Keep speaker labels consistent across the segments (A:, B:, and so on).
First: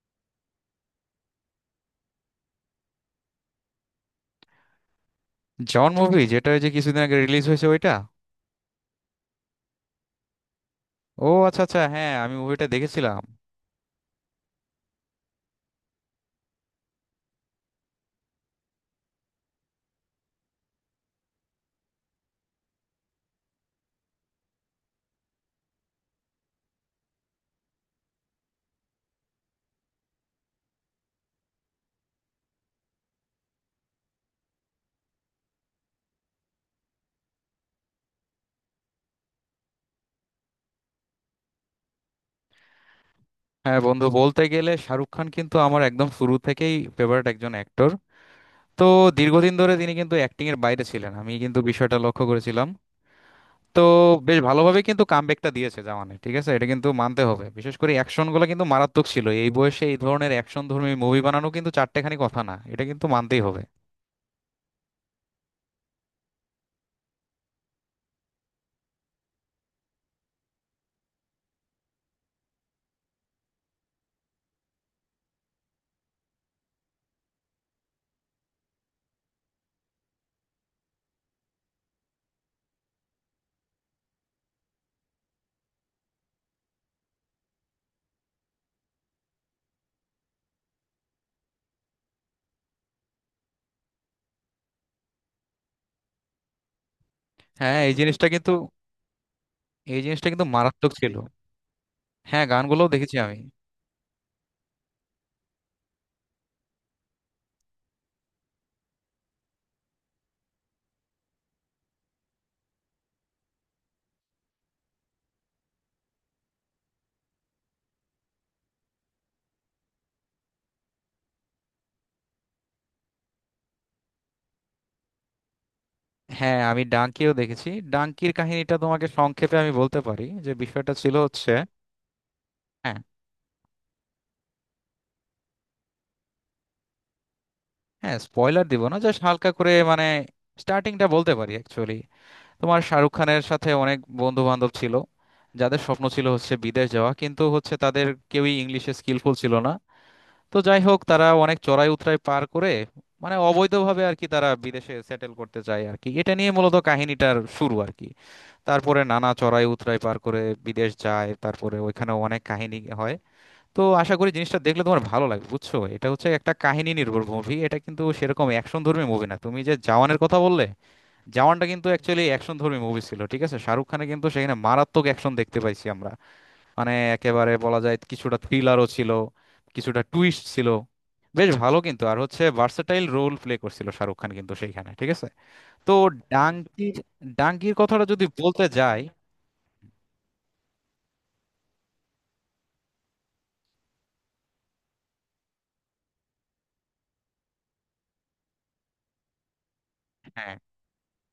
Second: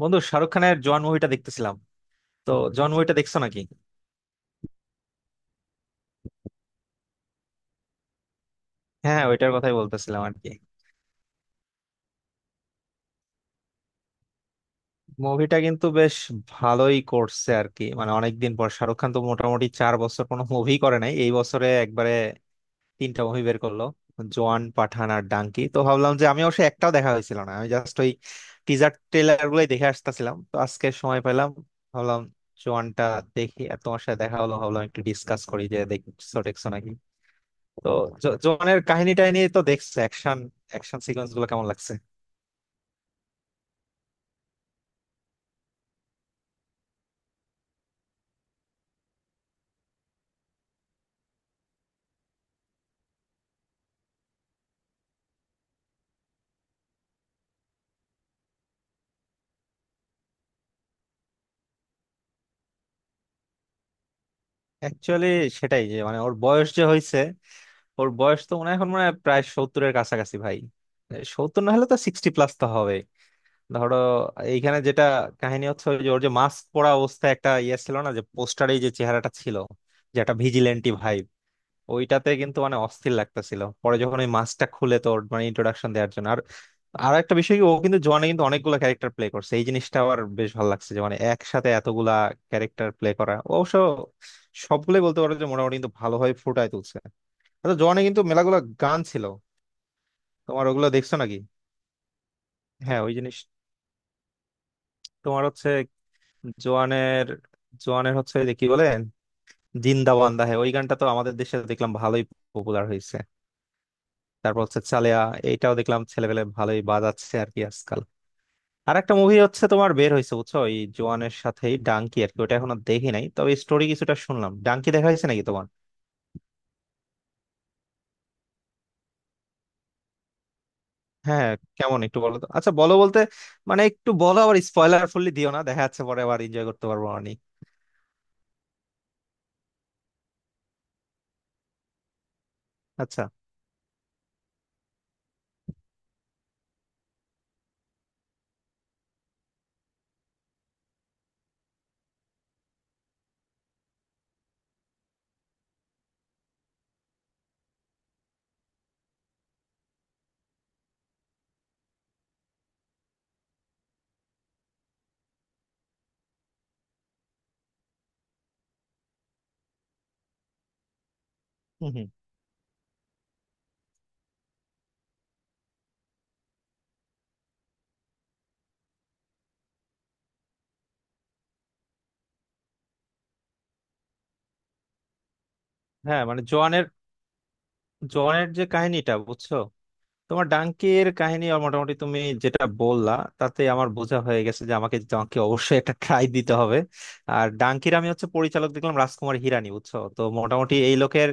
A: বন্ধু, শাহরুখ খানের জোয়ান মুভিটা দেখতেছিলাম। তো জোয়ান মুভিটা দেখছো নাকি?
B: জন মুভি যেটা ওই যে কিছুদিন আগে রিলিজ হয়েছে ওইটা।
A: হ্যাঁ হ্যাঁ, ওইটার কথাই বলতেছিলাম আর কি।
B: ও আচ্ছা আচ্ছা, হ্যাঁ আমি মুভিটা দেখেছিলাম।
A: মুভিটা কিন্তু বেশ ভালোই করছে আর কি। মানে অনেকদিন পর শাহরুখ খান তো মোটামুটি চার বছর কোনো মুভি করে নাই, এই বছরে একবারে তিনটা মুভি বের করলো — জোয়ান, পাঠান আর ডাঙ্কি। তো ভাবলাম যে আমি অবশ্যই একটাও দেখা হয়েছিল না, আমি জাস্ট ওই টিজার ট্রেলার গুলোই দেখে আসতেছিলাম। তো আজকে সময় পেলাম, ভাবলাম জোয়ানটা দেখি। আর তোমার সাথে দেখা হলো, ভাবলাম একটু ডিসকাস করি যে দেখছো দেখছো নাকি। তো জোয়ানের কাহিনীটাই নিয়ে তো দেখছে, অ্যাকশন অ্যাকশন সিকোয়েন্স গুলো কেমন লাগছে?
B: হ্যাঁ বন্ধু, বলতে গেলে শাহরুখ খান কিন্তু আমার একদম শুরু থেকেই ফেভারিট একজন অ্যাক্টর। তো দীর্ঘদিন ধরে তিনি কিন্তু অ্যাক্টিং এর বাইরে ছিলেন, আমি কিন্তু বিষয়টা লক্ষ্য করেছিলাম। তো বেশ ভালোভাবে কিন্তু কামব্যাকটা দিয়েছে জামানে, ঠিক আছে, এটা কিন্তু মানতে হবে। বিশেষ করে অ্যাকশন গুলো কিন্তু মারাত্মক ছিল, এই বয়সে এই ধরনের অ্যাকশন ধর্মী মুভি বানানো কিন্তু চারটেখানি কথা না, এটা কিন্তু মানতেই হবে।
A: অ্যাকচুয়ালি সেটাই, যে মানে ওর বয়স যে হয়েছে। ওর বয়স তো মনে হয় এখন মনে হয় প্রায় সত্তরের কাছাকাছি ভাই, সত্তর না হলে তো সিক্সটি প্লাস তো হবে। ধরো, এইখানে যেটা কাহিনী হচ্ছে, ওই যে ওর যে মাস্ক পরা অবস্থায় একটা ইয়ে ছিল না, যে পোস্টারে যে চেহারাটা ছিল, যে একটা ভিজিলেন্টি ভাই, ওইটাতে কিন্তু মানে অস্থির লাগতেছিল। পরে যখন ওই মাস্কটা খুলে তোর মানে ইন্ট্রোডাকশন দেওয়ার জন্য, আর আর একটা বিষয় কি, ও কিন্তু জোয়ানে কিন্তু অনেকগুলো ক্যারেক্টার প্লে করছে। এই জিনিসটা আবার বেশ ভালো লাগছে যে মানে একসাথে এতগুলা ক্যারেক্টার প্লে করা, ও অবশ্য সবগুলোই বলতে পারো যে মোটামুটি কিন্তু ভালোভাবে ফুটায় তুলছে। আচ্ছা,
B: হ্যাঁ এই
A: জোয়ানে কিন্তু
B: জিনিসটা কিন্তু
A: মেলাগুলা গান ছিল,
B: এই জিনিসটা কিন্তু
A: তোমার ওগুলো
B: মারাত্মক ছিল।
A: দেখছো নাকি?
B: হ্যাঁ গানগুলোও
A: হ্যাঁ, ওই
B: দেখেছি
A: জিনিস
B: আমি।
A: তোমার হচ্ছে জোয়ানের জোয়ানের হচ্ছে যে কি বলে, জিন্দা বান্দা — হ্যাঁ, ওই গানটা তো আমাদের দেশে দেখলাম ভালোই পপুলার হয়েছে। তারপর হচ্ছে চালিয়া, এইটাও দেখলাম ছেলেপেলে ভালোই বাজাচ্ছে আর কি আজকাল। আর একটা মুভি হচ্ছে তোমার বের হয়েছে বুঝছো, ওই জোয়ানের সাথেই ডাঙ্কি আর কি। ওটা এখনো দেখি নাই, তবে স্টোরি কিছুটা শুনলাম। ডাঙ্কি দেখা হয়েছে নাকি তোমার?
B: হ্যাঁ আমি ডাঙ্কিও দেখেছি। ডাঙ্কির কাহিনীটা তোমাকে সংক্ষেপে আমি বলতে পারি, যে বিষয়টা ছিল
A: হ্যাঁ,
B: হচ্ছে,
A: কেমন একটু বলো তো। আচ্ছা বলো,
B: হ্যাঁ,
A: বলতে মানে একটু বলো, আবার স্পয়লার ফুললি দিও না, দেখা যাচ্ছে পরে আবার এনজয় করতে পারবো আমি।
B: হ্যাঁ স্পয়লার দিব না, জাস্ট হালকা করে মানে স্টার্টিংটা বলতে পারি। অ্যাকচুয়ালি তোমার শাহরুখ
A: আচ্ছা।
B: খানের সাথে অনেক বন্ধু বান্ধব ছিল, যাদের স্বপ্ন ছিল হচ্ছে বিদেশ যাওয়া, কিন্তু হচ্ছে তাদের কেউই ইংলিশে স্কিলফুল ছিল না। তো যাই হোক, তারা অনেক চড়াই উতরাই পার করে, মানে অবৈধভাবে আর কি তারা বিদেশে সেটেল করতে চায় আর কি, এটা নিয়ে মূলত কাহিনীটার শুরু আর কি। তারপরে নানা চড়াই উতরাই পার করে বিদেশ যায়, তারপরে ওইখানে অনেক কাহিনী হয়। তো আশা করি জিনিসটা দেখলে তোমার ভালো লাগবে, বুঝছো, এটা হচ্ছে একটা কাহিনী নির্ভর মুভি, এটা কিন্তু সেরকম অ্যাকশন ধর্মী মুভি না। তুমি যে জওয়ানের কথা বললে, জওয়ানটা কিন্তু
A: হম হম।
B: অ্যাকচুয়ালি অ্যাকশন ধর্মী মুভি ছিল, ঠিক আছে, শাহরুখ খানে কিন্তু সেখানে মারাত্মক অ্যাকশন দেখতে পাইছি আমরা। মানে একেবারে বলা যায় কিছুটা থ্রিলারও ছিল, কিছুটা টুইস্ট ছিল, বেশ ভালো কিন্তু। আর হচ্ছে ভার্সেটাইল রোল প্লে করছিল শাহরুখ খান কিন্তু সেইখানে, ঠিক আছে। তো
A: হ্যাঁ, মানে জোয়ানের
B: ডাঙ্কির ডাঙ্কির কথাটা যদি
A: জোয়ানের যে
B: বলতে যাই,
A: কাহিনীটা বুঝছো, তোমার ডাঙ্কির কাহিনী আর মোটামুটি তুমি যেটা বললা, তাতে আমার বোঝা হয়ে গেছে যে আমাকে ডাঙ্কি অবশ্যই একটা ট্রাই দিতে হবে। আর ডাঙ্কির আমি হচ্ছে পরিচালক দেখলাম রাজকুমার হিরানি বুঝছো। তো
B: হ্যাঁ
A: মোটামুটি এই লোকের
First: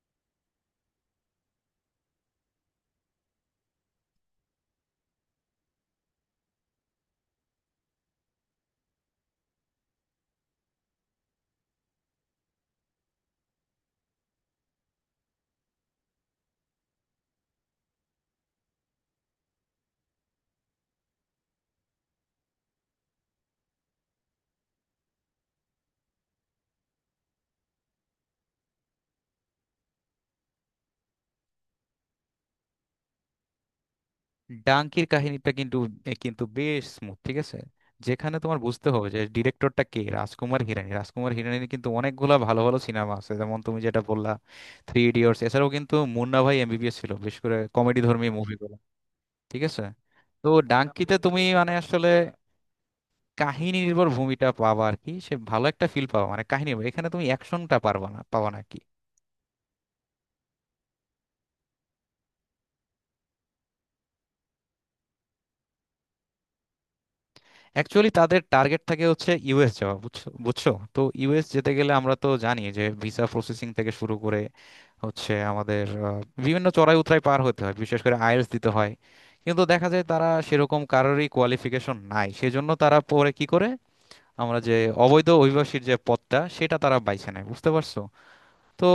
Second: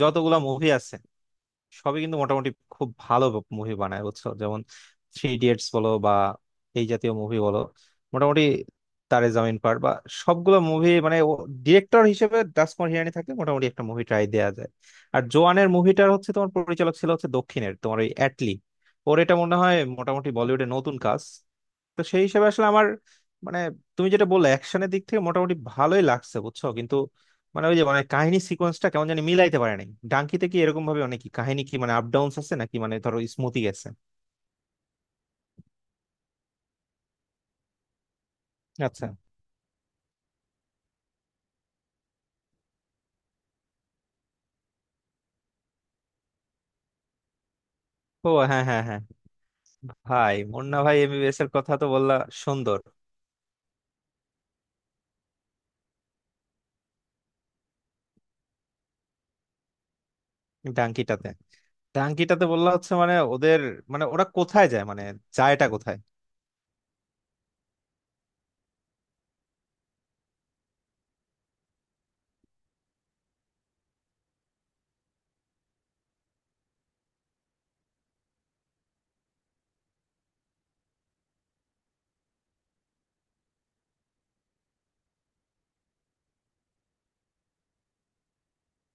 A: যতগুলা মুভি আছে, সবই কিন্তু মোটামুটি খুব ভালো মুভি বানায় বুঝছো। যেমন থ্রি ইডিয়েটস বলো বা এই জাতীয় মুভি বলো, মোটামুটি তারে জামিন পার বা সবগুলো মুভি মানে, ডিরেক্টর হিসেবে দাস হিরানি থাকলে মোটামুটি একটা মুভি ট্রাই দেয়া যায়। আর জোয়ানের মুভিটার হচ্ছে তোমার পরিচালক ছিল হচ্ছে দক্ষিণের তোমার ওই অ্যাটলি, ওর এটা মনে হয় মোটামুটি বলিউডে নতুন কাজ। তো সেই হিসেবে আসলে আমার মানে, তুমি যেটা বললে অ্যাকশনের দিক থেকে মোটামুটি ভালোই লাগছে বুঝছো, কিন্তু মানে ওই যে মানে কাহিনী সিকোয়েন্সটা কেমন জানি মিলাইতে পারে নাই। ডাঙ্কিতে কি এরকম ভাবে অনেক কাহিনী কি মানে আপ ডাউনস আছে নাকি, মানে ধরো স্মুথি গেছে?
B: ডাঙ্কির কাহিনীটা কিন্তু এ কিন্তু বেশ স্মুথ, ঠিক আছে। যেখানে তোমার বুঝতে
A: আচ্ছা।
B: হবে যে ডিরেক্টরটা কে, রাজকুমার হিরানি। রাজকুমার হিরানির কিন্তু অনেকগুলা ভালো ভালো সিনেমা আছে, যেমন তুমি যেটা বললা, থ্রি ইডিয়টস। এছাড়াও কিন্তু মুন্না ভাই এমবিবিএস ছিল, বেশ করে কমেডি ধর্মী
A: ও
B: মুভি,
A: হ্যাঁ হ্যাঁ হ্যাঁ।
B: ঠিক আছে।
A: ভাই,
B: তো
A: মুন্না ভাই
B: ডাঙ্কিতে
A: এমবিবিএস
B: তুমি
A: এর
B: মানে
A: কথা তো
B: আসলে
A: বললা, সুন্দর।
B: কাহিনী নির্ভর ভূমিটা পাবা আর কি, সে ভালো একটা ফিল পাবা, মানে কাহিনী নির্ভর। এখানে তুমি অ্যাকশনটা পারবা না, পাবা না কি।
A: ডাঙ্কিটাতে, ডাঙ্কিটাতে হচ্ছে মানে ওদের, মানে ওরা কোথায় যায়, মানে যায়টা কোথায়?
B: অ্যাকচুয়ালি তাদের টার্গেট থাকে হচ্ছে ইউএস যাওয়া, বুঝছো, বুঝছো তো ইউএস যেতে গেলে আমরা তো জানি যে ভিসা প্রসেসিং থেকে শুরু করে হচ্ছে আমাদের বিভিন্ন চড়াই উতরাই পার হতে হয়, বিশেষ করে আইএলটিএস দিতে হয়। কিন্তু দেখা যায় তারা সেরকম কারোরই কোয়ালিফিকেশন নাই, সেজন্য তারা পরে কি করে, আমরা যে অবৈধ অভিবাসীর যে পথটা, সেটা তারা বাইছে নেয়, বুঝতে পারছো। তো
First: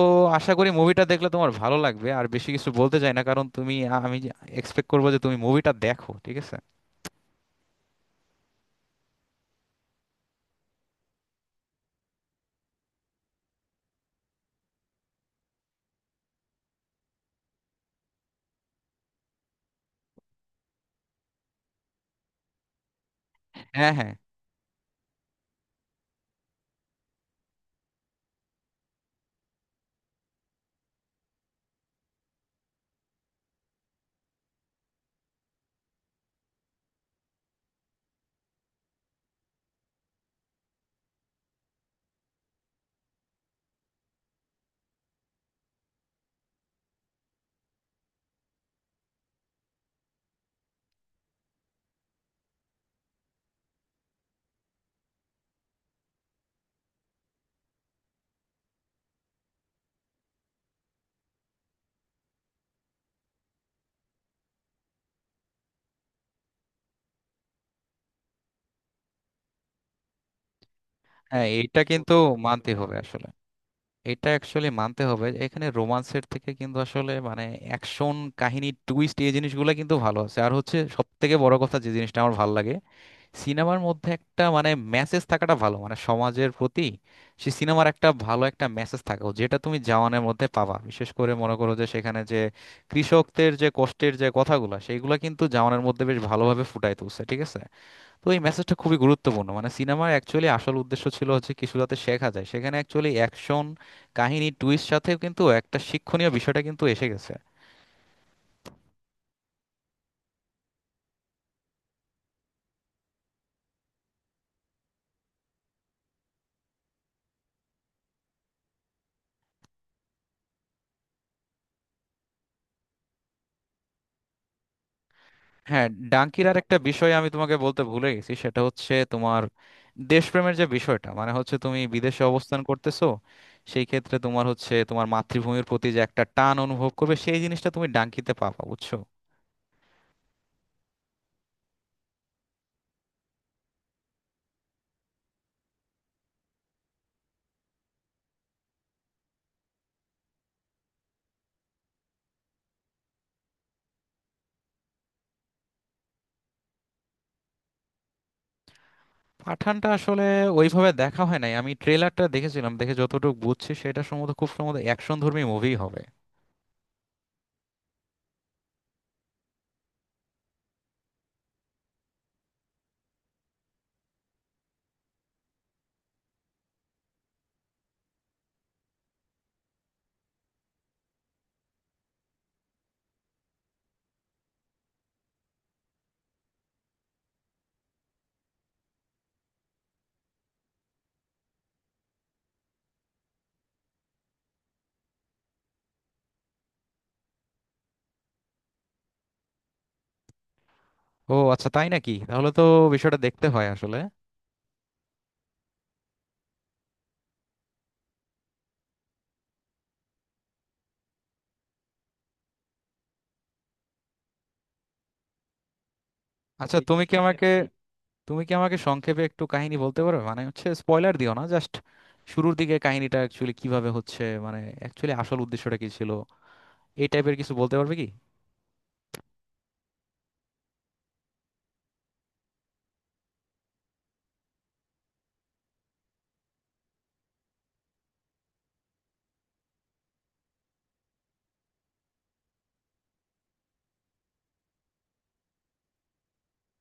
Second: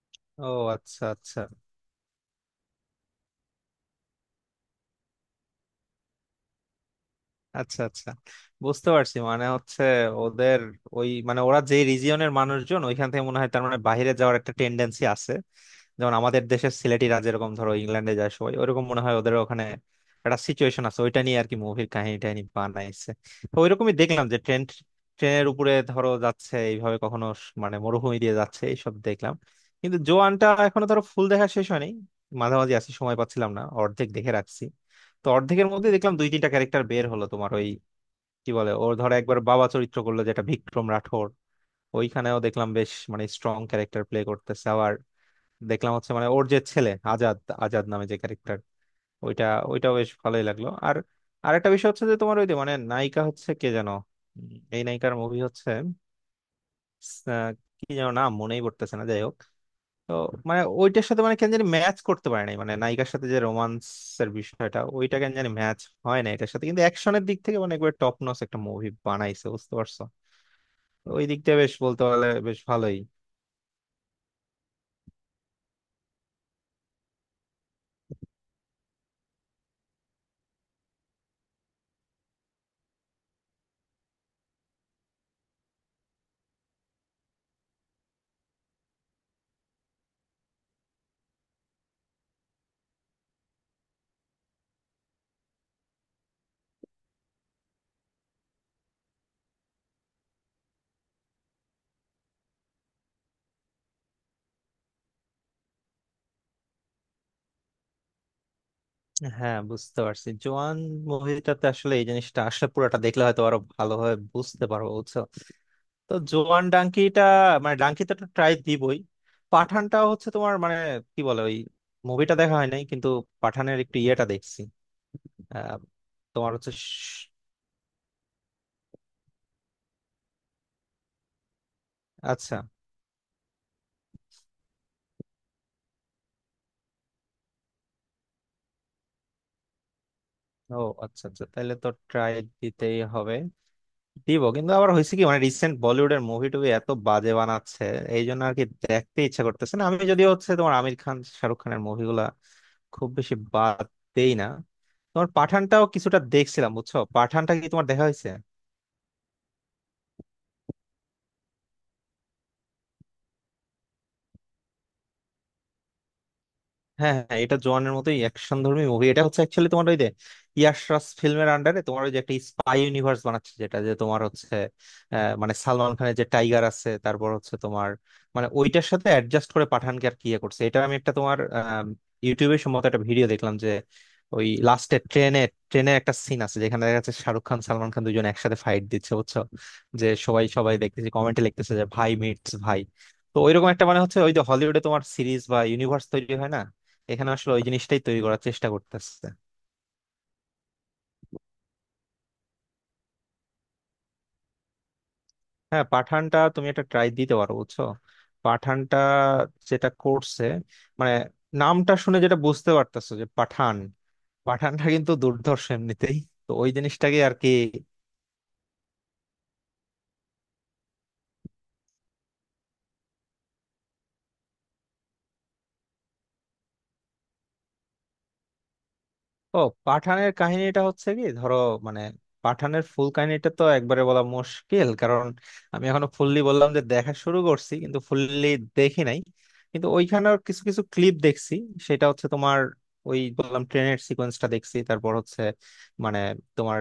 A: ও
B: আশা করি মুভিটা
A: আচ্ছা
B: দেখলে
A: আচ্ছা।
B: তোমার ভালো লাগবে, আর বেশি কিছু বলতে চাই না কারণ তুমি, আমি এক্সপেক্ট করবো যে তুমি মুভিটা দেখো, ঠিক আছে।
A: আচ্ছা আচ্ছা, বুঝতে পারছি। মানে হচ্ছে ওদের ওই মানে, ওরা যে রিজিয়নের মানুষজন, ওইখান থেকে মনে হয় তার মানে বাইরে যাওয়ার একটা টেন্ডেন্সি আছে। যেমন আমাদের দেশের সিলেটিরা যেরকম ধরো ইংল্যান্ডে যায় সবাই, ওইরকম মনে হয় ওদের ওখানে একটা সিচুয়েশন আছে, ওইটা নিয়ে আর কি মুভির কাহিনী টাহিনী বানাইছে। তো
B: হ্যাঁ,
A: ওইরকমই
B: হ্যাঁ,
A: দেখলাম যে ট্রেনের উপরে ধরো যাচ্ছে এইভাবে, কখনো মানে মরুভূমি দিয়ে যাচ্ছে, এইসব দেখলাম। কিন্তু জোয়ানটা এখনো ধরো ফুল দেখা শেষ হয়নি, মাঝামাঝি আছি, সময় পাচ্ছিলাম না, অর্ধেক দেখে রাখছি। তো অর্ধেকের মধ্যে দেখলাম দুই তিনটা ক্যারেক্টার বের হলো তোমার ওই কি বলে, ওর ধরো একবার বাবা চরিত্র করলো যেটা বিক্রম রাঠোর, ওইখানেও দেখলাম বেশ মানে স্ট্রং ক্যারেক্টার প্লে করতেছে। আবার দেখলাম হচ্ছে মানে ওর যে ছেলে আজাদ, আজাদ নামে যে ক্যারেক্টার ওইটা, ওইটাও বেশ ভালোই লাগলো। আর আরেকটা বিষয় হচ্ছে যে তোমার ওই যে মানে নায়িকা হচ্ছে কে যেন, এই নায়িকার মুভি হচ্ছে আহ, কি যেন নাম মনেই পড়তেছে না, যাই হোক। তো মানে ওইটার সাথে মানে কেন জানি ম্যাচ করতে পারে নাই, মানে নায়িকার সাথে যে রোমান্সের বিষয়টা, ওইটা কেন জানি ম্যাচ হয় না এটার সাথে। কিন্তু অ্যাকশনের দিক থেকে মানে একবার টপ নচ একটা মুভি বানাইছে, বুঝতে পারছো? তো ওই দিক
B: হ্যাঁ
A: দিয়ে বেশ,
B: এটা
A: বলতে
B: কিন্তু
A: পারলে বেশ
B: মানতে হবে
A: ভালোই।
B: আসলে, এটা অ্যাকচুয়ালি মানতে হবে। এখানে রোমান্সের থেকে কিন্তু আসলে মানে অ্যাকশন, কাহিনী, টুইস্ট, এই জিনিসগুলো কিন্তু ভালো আছে। আর হচ্ছে সব থেকে বড় কথা, যে জিনিসটা আমার ভালো লাগে, সিনেমার মধ্যে একটা মানে মেসেজ থাকাটা ভালো, মানে সমাজের প্রতি সে সিনেমার একটা ভালো একটা মেসেজ থাকা উচিত, যেটা তুমি জওয়ানের মধ্যে পাবা। বিশেষ করে মনে করো যে সেখানে যে কৃষকদের যে কষ্টের যে কথাগুলো, সেইগুলো কিন্তু জওয়ানের মধ্যে বেশ ভালোভাবে ফুটায় তুলছে, ঠিক আছে। তো এই মেসেজটা খুবই গুরুত্বপূর্ণ, মানে সিনেমার অ্যাকচুয়ালি আসল উদ্দেশ্য ছিল হচ্ছে কিছু যাতে শেখা যায়, সেখানে অ্যাকচুয়ালি অ্যাকশন, কাহিনী, টুইস্ট সাথেও কিন্তু একটা শিক্ষণীয় বিষয়টা কিন্তু এসে গেছে।
A: হ্যাঁ, বুঝতে পারছি জোয়ান মুভিটাতে আসলে এই জিনিসটা, আসলে পুরোটা দেখলে হয়তো আরো ভালোভাবে বুঝতে পারবো বুঝছো। তো জোয়ান, ডাঙ্কিটা মানে ডাঙ্কিটা তো ট্রাই দিবই। পাঠানটাও হচ্ছে তোমার মানে কি বলে, ওই মুভিটা দেখা হয় নাই, কিন্তু পাঠানের একটু ইয়েটা দেখছি আহ,
B: হ্যাঁ ডাঙ্কির
A: তোমার
B: আর
A: হচ্ছে
B: একটা বিষয় আমি তোমাকে বলতে ভুলে গেছি, সেটা হচ্ছে তোমার দেশপ্রেমের যে বিষয়টা, মানে হচ্ছে তুমি বিদেশে
A: আচ্ছা।
B: অবস্থান করতেছো, সেই ক্ষেত্রে তোমার হচ্ছে তোমার মাতৃভূমির প্রতি যে একটা টান অনুভব করবে, সেই জিনিসটা তুমি ডাঙ্কিতে পাবা, বুঝছো।
A: ও আচ্ছা আচ্ছা, তাহলে তো ট্রাই দিতেই হবে, দিব। কিন্তু আবার হয়েছে কি মানে, রিসেন্ট বলিউডের মুভি টুবি এত বাজে বানাচ্ছে, এই জন্য আর কি দেখতে ইচ্ছা করতেছে না। আমি যদিও হচ্ছে তোমার আমির খান, শাহরুখ খানের মুভিগুলা খুব বেশি বাদ দেই না। তোমার পাঠানটাও কিছুটা দেখছিলাম বুঝছো। পাঠানটা কি তোমার দেখা হয়েছে?
B: পাঠানটা আসলে ওইভাবে দেখা হয় নাই, আমি ট্রেলারটা দেখেছিলাম, দেখে যতটুকু বুঝছি সেটা সম্ভবত, খুব সম্ভবত অ্যাকশন ধর্মী মুভি হবে।
A: হ্যাঁ হ্যাঁ, এটা জোয়ানের মতোই অ্যাকশন ধর্মী মুভি। এটা হচ্ছে অ্যাকচুয়ালি তোমার ওই যে, ইয়াশ রাজ ফিল্মের আন্ডারে তোমার ওই যে একটা স্পাই ইউনিভার্স বানাচ্ছে, যেটা যে তোমার হচ্ছে মানে সালমান খানের যে টাইগার আছে, তারপর হচ্ছে তোমার মানে ওইটার সাথে অ্যাডজাস্ট করে পাঠানকে আর কি ইয়ে করছে। এটা আমি একটা তোমার ইউটিউবে সম্ভবত একটা ভিডিও দেখলাম যে ওই লাস্টে ট্রেনে, ট্রেনের একটা সিন আছে যেখানে দেখা যাচ্ছে শাহরুখ খান সালমান খান দুজন একসাথে ফাইট দিচ্ছে বুঝছো। যে সবাই সবাই দেখতেছে, কমেন্টে লিখতেছে যে ভাই মিটস ভাই। তো ওইরকম একটা মানে হচ্ছে, ওই যে হলিউডে তোমার সিরিজ বা ইউনিভার্স তৈরি হয় না, এখানে আসলে ওই জিনিসটাই তৈরি করার চেষ্টা করতেছে।
B: ও আচ্ছা তাই নাকি, তাহলে তো বিষয়টা দেখতে হয় আসলে।
A: হ্যাঁ, পাঠানটা তুমি একটা ট্রাই দিতে পারো বুঝছো। পাঠানটা যেটা করছে, মানে নামটা শুনে যেটা বুঝতে পারতেছো যে পাঠান, পাঠানটা কিন্তু দুর্ধর্ষ এমনিতেই। তো ওই
B: আচ্ছা তুমি কি
A: জিনিসটাকে আর
B: আমাকে
A: কি।
B: তুমি কি আমাকে সংক্ষেপে একটু কাহিনী বলতে পারবে, মানে হচ্ছে স্পয়লার দিও না, জাস্ট শুরুর দিকে কাহিনীটা অ্যাকচুয়ালি কিভাবে হচ্ছে, মানে অ্যাকচুয়ালি আসল উদ্দেশ্যটা কি ছিল, এই টাইপের কিছু বলতে পারবে কি।
A: ও, পাঠানের কাহিনীটা হচ্ছে কি ধরো, মানে পাঠানের ফুল কাহিনীটা তো একবারে বলা মুশকিল, কারণ আমি এখনো ফুললি বললাম যে দেখা শুরু করছি কিন্তু ফুললি দেখি নাই। কিন্তু ওইখানের কিছু কিছু ক্লিপ দেখছি, সেটা হচ্ছে তোমার ওই বললাম ট্রেনের সিকোয়েন্সটা দেখছি। তারপর হচ্ছে মানে তোমার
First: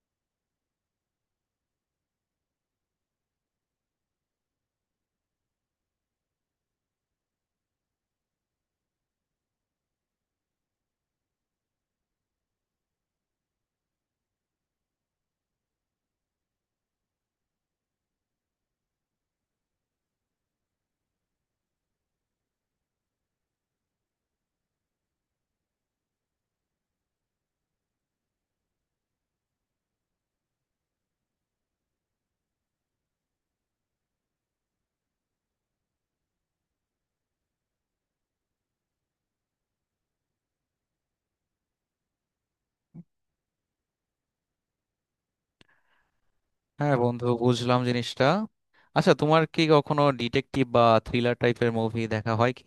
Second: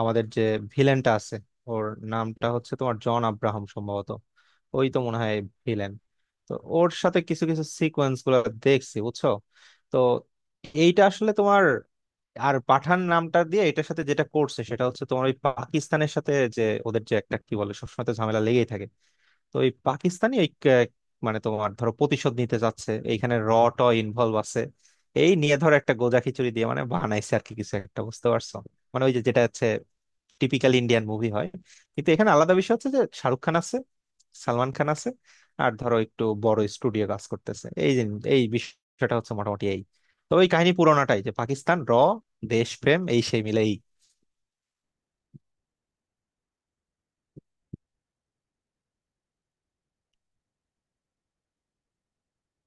A: আমাদের যে ভিলেনটা আছে, ওর নামটা হচ্ছে তোমার জন আব্রাহাম সম্ভবত। ওই তো মনে হয় ভিলেন। তো ওর সাথে কিছু কিছু সিকোয়েন্স গুলো দেখছি বুঝছো। তো এইটা আসলে তোমার, আর পাঠান নামটা দিয়ে এটার সাথে যেটা করছে সেটা হচ্ছে তোমার ওই পাকিস্তানের সাথে যে ওদের যে একটা কি বলে, সবসময় তো ঝামেলা লেগেই থাকে। তো ওই পাকিস্তানি ওই মানে তোমার ধরো প্রতিশোধ নিতে যাচ্ছে, এইখানে র ট ইনভলভ আছে। এই নিয়ে ধরো একটা গোজা খিচুড়ি দিয়ে মানে বানাইছে আর কি, কিছু একটা বুঝতে পারছো। মানে ওই যে যেটা হচ্ছে টিপিক্যাল ইন্ডিয়ান মুভি হয়, কিন্তু এখানে আলাদা বিষয় হচ্ছে যে শাহরুখ খান আছে, সালমান খান আছে, আর ধরো একটু বড় স্টুডিও কাজ করতেছে। এই এই বিষয়টা হচ্ছে মোটামুটি এই। তবে এই কাহিনী পুরোনাটাই যে পাকিস্তান র, দেশপ্রেম এই সেই মিলেই।
B: হ্যাঁ বন্ধু, বুঝলাম জিনিসটা। আচ্ছা তোমার কি কখনো ডিটেকটিভ বা থ্রিলার টাইপের মুভি দেখা হয় কি?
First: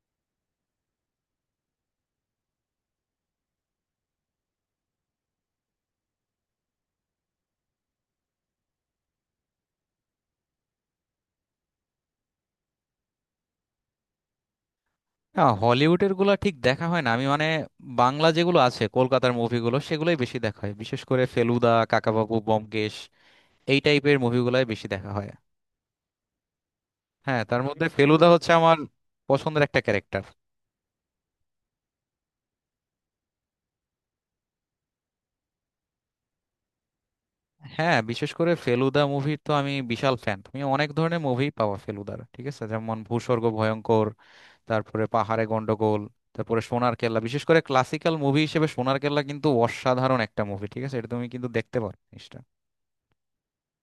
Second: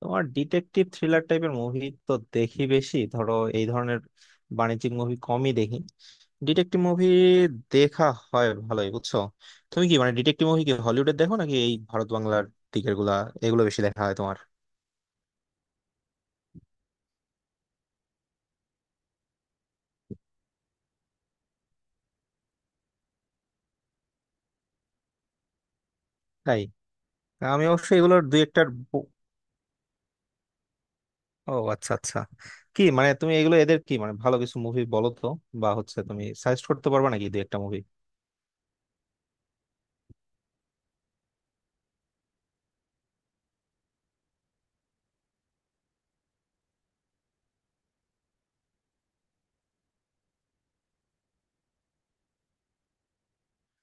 A: তোমার ডিটেকটিভ থ্রিলার টাইপের মুভি তো দেখি বেশি, ধরো এই ধরনের বাণিজ্যিক মুভি কমই দেখি। ডিটেকটিভ মুভি দেখা হয় ভালোই বুঝছো। তুমি কি মানে ডিটেকটিভ মুভি কি হলিউডের দেখো নাকি এই ভারত বাংলার দিকের গুলা, এগুলো বেশি দেখা হয় তোমার?
B: না হলিউডের গুলা ঠিক দেখা হয় না, আমি মানে বাংলা যেগুলো আছে কলকাতার মুভিগুলো সেগুলোই বেশি দেখা হয়, বিশেষ করে ফেলুদা, কাকাবাবু, ব্যোমকেশ, এই টাইপের মুভিগুলাই বেশি দেখা হয়।
A: তাই?
B: হ্যাঁ তার
A: আমি
B: মধ্যে
A: অবশ্যই এগুলোর
B: ফেলুদা
A: দুই
B: হচ্ছে
A: একটার
B: আমার পছন্দের একটা ক্যারেক্টার।
A: ও আচ্ছা আচ্ছা। কি মানে, তুমি এগুলো এদের কি মানে ভালো কিছু মুভি বলো তো, বা হচ্ছে তুমি সাজেস্ট করতে পারবে নাকি দুই একটা মুভি?
B: হ্যাঁ বিশেষ করে ফেলুদা মুভির তো আমি বিশাল ফ্যান, তুমি অনেক ধরনের মুভি পাবা ফেলুদার, ঠিক আছে, যেমন ভূস্বর্গ ভয়ঙ্কর, তারপরে পাহাড়ে গন্ডগোল, তারপরে সোনার কেল্লা। বিশেষ করে ক্লাসিক্যাল মুভি হিসেবে সোনার কেল্লা কিন্তু অসাধারণ একটা মুভি, ঠিক আছে, এটা তুমি কিন্তু দেখতে পারো জিনিসটা।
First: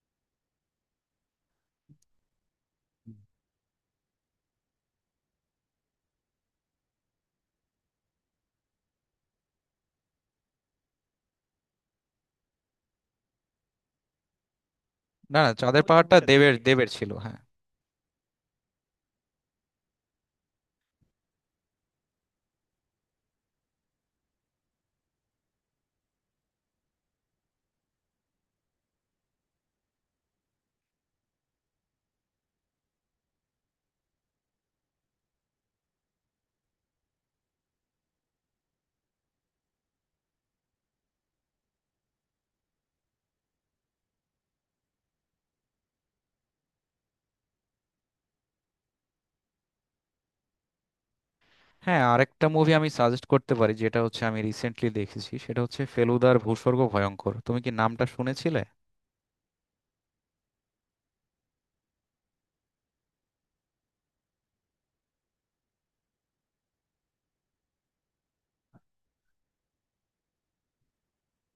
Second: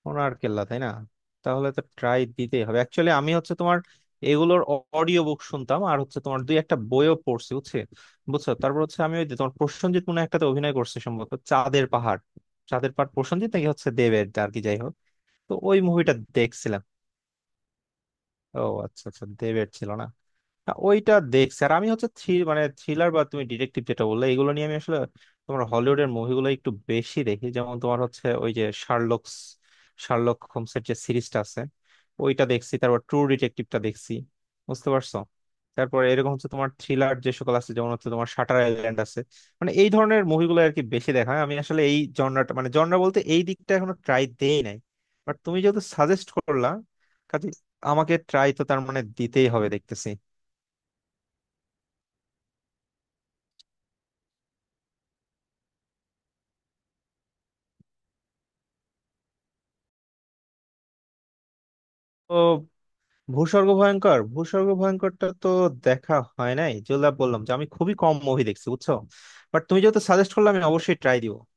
A: ওনার কেল্লা, তাই না? তাহলে তো ট্রাই দিতেই হবে। অ্যাকচুয়ালি আমি হচ্ছে তোমার এগুলোর অডিও বুক শুনতাম, আর হচ্ছে তোমার দুই একটা বইও পড়ছি বুঝছে, বুঝছো। তারপর হচ্ছে আমি ওই যে তোমার প্রসেনজিৎ মনে হয় একটাতে অভিনয় করছে সম্ভবত চাঁদের পাহাড়, চাঁদের পাহাড় প্রসেনজিৎ নাকি হচ্ছে দেবের আর কি, যাই হোক।
B: না না,
A: তো ওই
B: চাঁদের ওই
A: মুভিটা
B: পাহাড়টা মুভিটা দেবের, দেখি
A: দেখছিলাম।
B: দেবের ছিল হ্যাঁ।
A: ও আচ্ছা আচ্ছা, দেবের ছিল না। না, ওইটা দেখছি। আর আমি হচ্ছে মানে থ্রিলার বা তুমি ডিটেকটিভ যেটা বললে, এগুলো নিয়ে আমি আসলে তোমার হলিউডের মুভিগুলো একটু বেশি দেখি। যেমন তোমার হচ্ছে ওই যে শার্লকস, শার্লক হোমসের যে সিরিজটা আছে ওইটা দেখছি, তারপর ট্রু ডিটেকটিভটা দেখছি, বুঝতে পারছো। তারপর এরকম হচ্ছে তোমার থ্রিলার যে সকল আছে, যেমন হচ্ছে তোমার শাটার আইল্যান্ড আছে, মানে এই ধরনের মুভিগুলো আর কি বেশি দেখা হয়। আমি আসলে এই জনরাটা, মানে জনরা বলতে এই দিকটা এখনো ট্রাই দেই নাই, বাট তুমি যেহেতু সাজেস্ট করলা, কাজে আমাকে ট্রাই তো তার মানে দিতেই হবে, দেখতেছি।
B: হ্যাঁ আরেকটা মুভি আমি সাজেস্ট করতে পারি, যেটা হচ্ছে আমি রিসেন্টলি দেখেছি, সেটা হচ্ছে ফেলুদার ভূস্বর্গ ভয়ঙ্কর, তুমি কি নামটা শুনেছিলে?
A: ও ভূস্বর্গ ভয়ঙ্কর, ভূস্বর্গ ভয়ঙ্করটা তো দেখা হয় নাই। যেগুলা বললাম যে আমি খুবই কম মুভি দেখছি বুঝছো, বাট তুমি যেহেতু সাজেস্ট করলে আমি অবশ্যই ট্রাই দিব।